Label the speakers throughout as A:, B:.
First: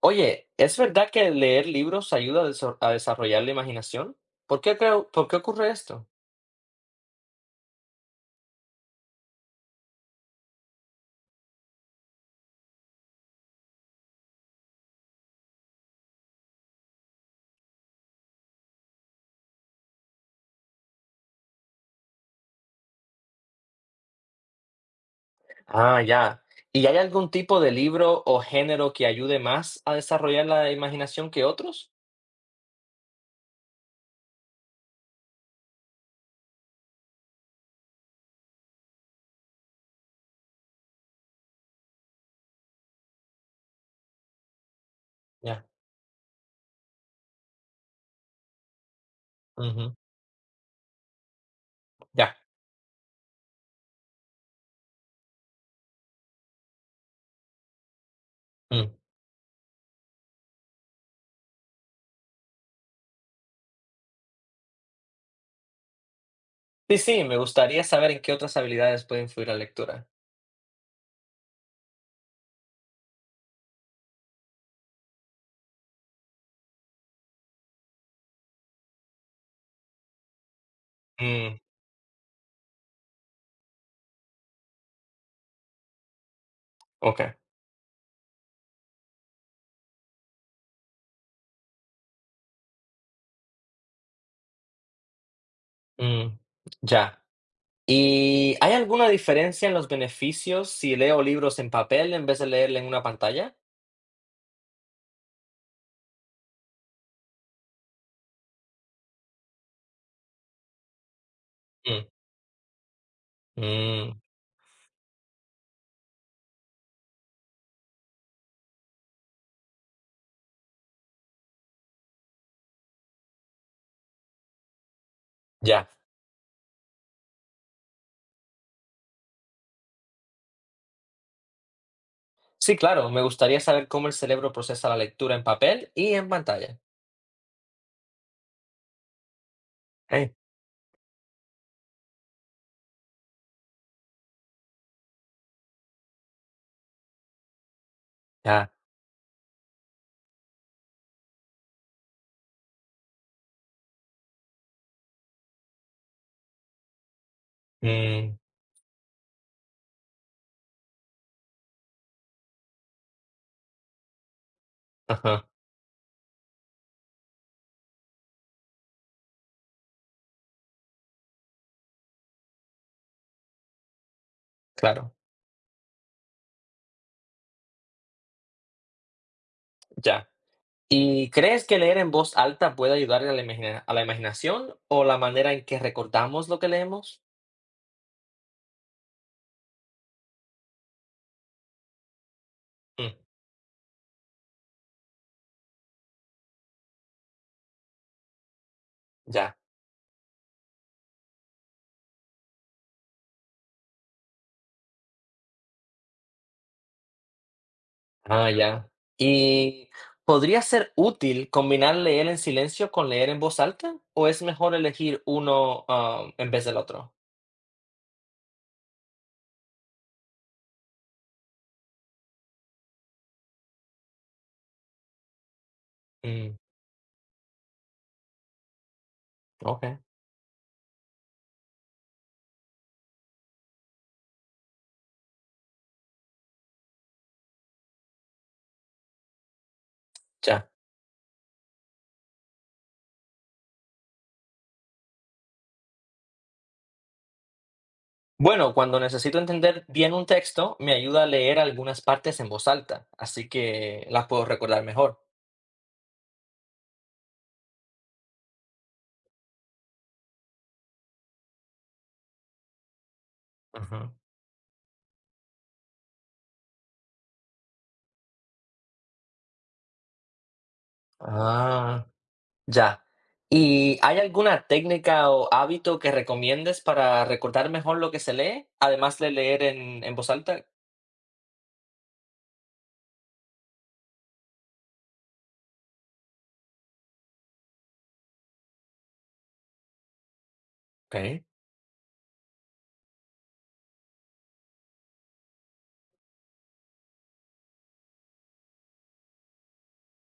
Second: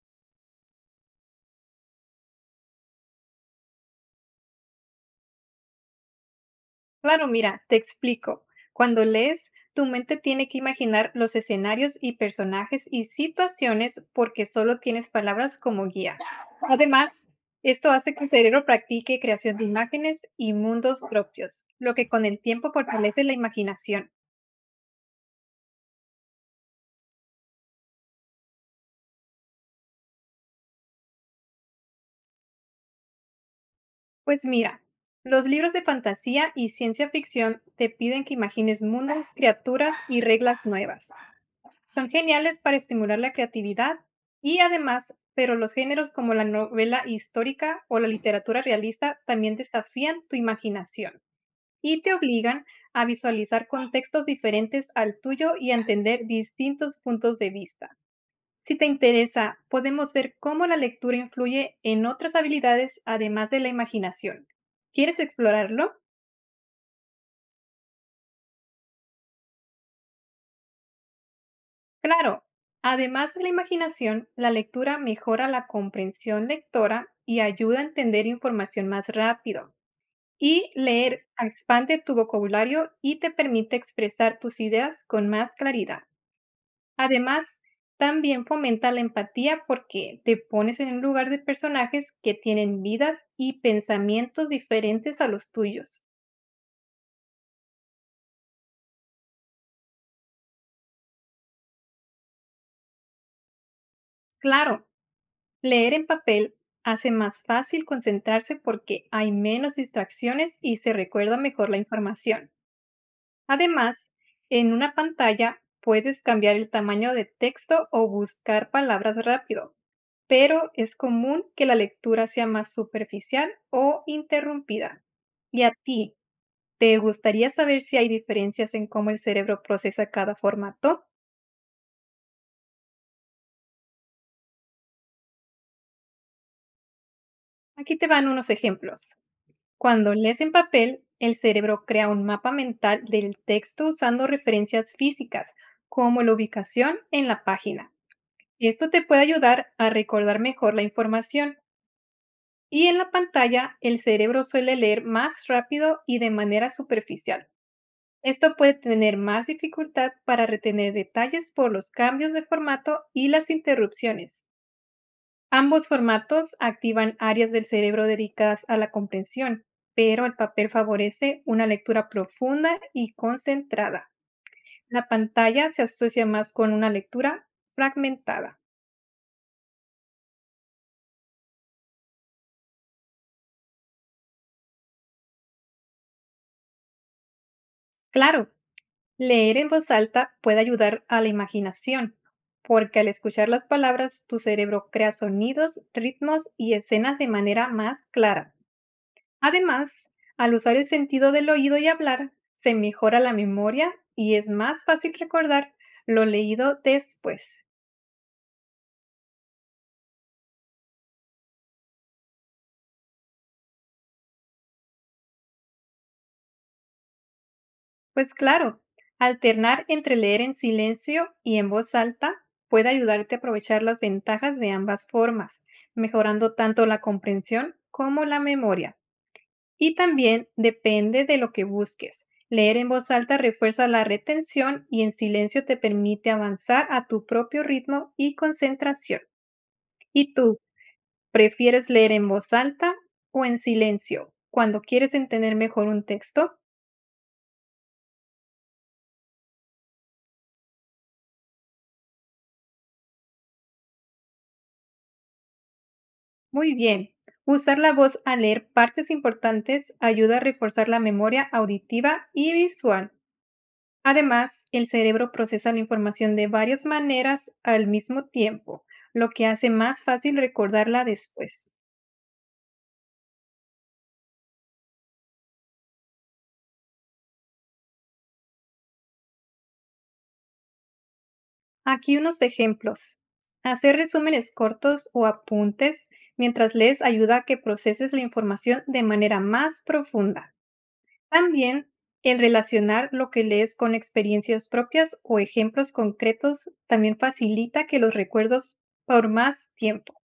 A: Oye, ¿es verdad que leer libros ayuda a desarrollar la imaginación? ¿Por qué ocurre esto?
B: Claro, mira, te explico. Cuando lees, tu mente tiene que imaginar los escenarios y personajes y situaciones porque solo tienes palabras como guía. Además, esto hace que el cerebro practique creación de imágenes y mundos propios, lo que con el tiempo fortalece la imaginación.
A: Ah, ya. ¿Y hay algún tipo de libro o género que ayude más a desarrollar la imaginación que otros?
B: Pues mira, los libros de fantasía y ciencia ficción te piden que imagines mundos, criaturas y reglas nuevas. Son geniales para estimular la creatividad y además, pero
A: Ya.
B: los géneros como la novela histórica o la literatura realista también
A: Ujú.
B: desafían tu imaginación y te
A: Ya.
B: obligan a visualizar contextos diferentes al tuyo y a entender distintos puntos de vista. Si te
A: Mm.
B: interesa, podemos ver cómo la lectura influye en otras habilidades además de la imaginación. ¿Quieres explorarlo?
A: Sí, sí, me gustaría saber en qué otras habilidades puede influir la lectura.
B: Claro, además de la imaginación, la lectura mejora la comprensión lectora y ayuda a entender información más rápido. Y leer
A: Mm,
B: expande tu vocabulario y te permite expresar tus ideas con más claridad.
A: ok.
B: Además, también fomenta la empatía porque te pones en el lugar de personajes que tienen vidas y pensamientos diferentes a los tuyos.
A: Mm, ya. ¿Y hay alguna diferencia en los beneficios si leo libros en papel en vez de leerla en una pantalla?
B: Claro, leer en papel hace más fácil concentrarse porque hay menos distracciones y se recuerda mejor la
A: Mm,
B: información. Además,
A: mm,
B: en una pantalla puedes cambiar el tamaño de texto o buscar palabras rápido, pero es común que la lectura sea más superficial o interrumpida. ¿Y a
A: ya.
B: ti? ¿Te gustaría saber si hay diferencias en cómo el cerebro procesa cada formato?
A: Sí, claro, me gustaría saber cómo el cerebro procesa la lectura en papel y en pantalla.
B: Aquí te van unos ejemplos. Cuando
A: Eh,
B: lees en papel, el cerebro crea un mapa mental del texto usando referencias físicas, como la ubicación en la página.
A: ya.
B: Esto te puede ayudar a recordar mejor la información. Y en la pantalla, el cerebro suele leer más rápido y de manera superficial.
A: Mm,
B: Esto puede tener más dificultad para retener detalles por los cambios de formato y las interrupciones.
A: ajá,
B: Ambos formatos activan áreas del cerebro dedicadas a la comprensión, pero el papel favorece una lectura profunda y concentrada. La
A: claro,
B: pantalla se asocia más con una lectura fragmentada.
A: ya. ¿Y crees que leer en voz alta puede ayudar a la imagina- a la imaginación o la manera en que recordamos lo que leemos?
B: Claro, leer en voz alta puede ayudar a la imaginación, porque al
A: Mm,
B: escuchar las palabras tu cerebro crea sonidos, ritmos y escenas de manera más clara.
A: ya.
B: Además, al usar el sentido del oído y hablar, se mejora la memoria y es más fácil recordar lo leído después.
A: Ah, ya. ¿Y podría ser útil combinar leer en silencio con leer en voz alta o es mejor elegir uno, en vez del otro?
B: Pues claro, alternar entre leer en silencio y en voz alta puede ayudarte a aprovechar las ventajas de ambas formas, mejorando
A: Mm,
B: tanto la comprensión como la memoria.
A: ok,
B: Y también depende de lo que busques. Leer en voz alta refuerza la retención y en silencio te permite avanzar a tu propio ritmo y concentración. ¿Y tú?
A: ya.
B: ¿Prefieres leer en voz alta o en silencio cuando quieres entender mejor un texto?
A: Bueno, cuando necesito entender bien un texto, me ayuda a leer algunas partes en voz alta, así que las puedo recordar mejor.
B: Muy bien. Usar la voz al leer partes importantes ayuda a reforzar la memoria auditiva y visual.
A: Ujú.
B: Además, el cerebro procesa la información de varias maneras al mismo tiempo, lo que hace más fácil recordarla después.
A: Ah, ya. ¿Y hay alguna técnica o hábito que recomiendes para recordar mejor lo que se lee, además de leer en voz alta?
B: Aquí unos ejemplos. Hacer resúmenes cortos o apuntes mientras lees ayuda a que proceses la información de manera más profunda.
A: Ok.
B: También el relacionar lo que lees con experiencias propias o ejemplos concretos también facilita que los recuerdos por más tiempo.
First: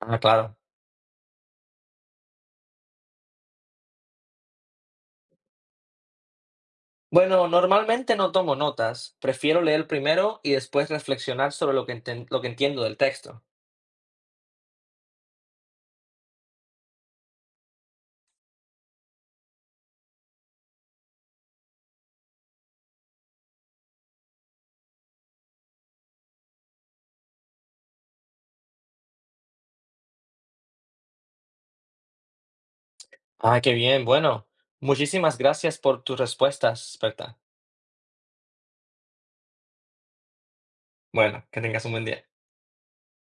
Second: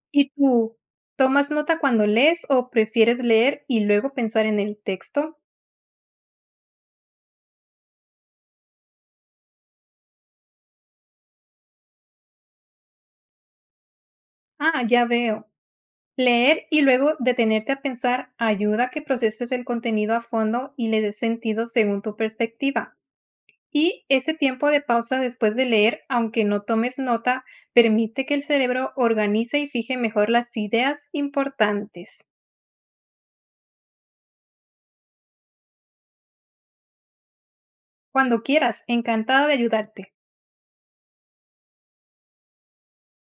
A: Ah,
B: ¿Y
A: claro.
B: tú tomas nota cuando lees o prefieres leer y luego pensar en el texto?
A: Bueno, normalmente no tomo notas, prefiero leer primero y después reflexionar sobre lo que entiendo del texto.
B: Ah, ya veo. Leer y luego detenerte a pensar ayuda a que proceses el contenido a fondo y le des sentido según tu perspectiva. Y ese tiempo de pausa después de leer, aunque no tomes nota, permite que el cerebro organice y fije mejor las ideas importantes.
A: Ah, qué bien, bueno. Muchísimas gracias por tus respuestas, Berta.
B: Cuando quieras, encantada de ayudarte.
A: Bueno, que tengas un buen día.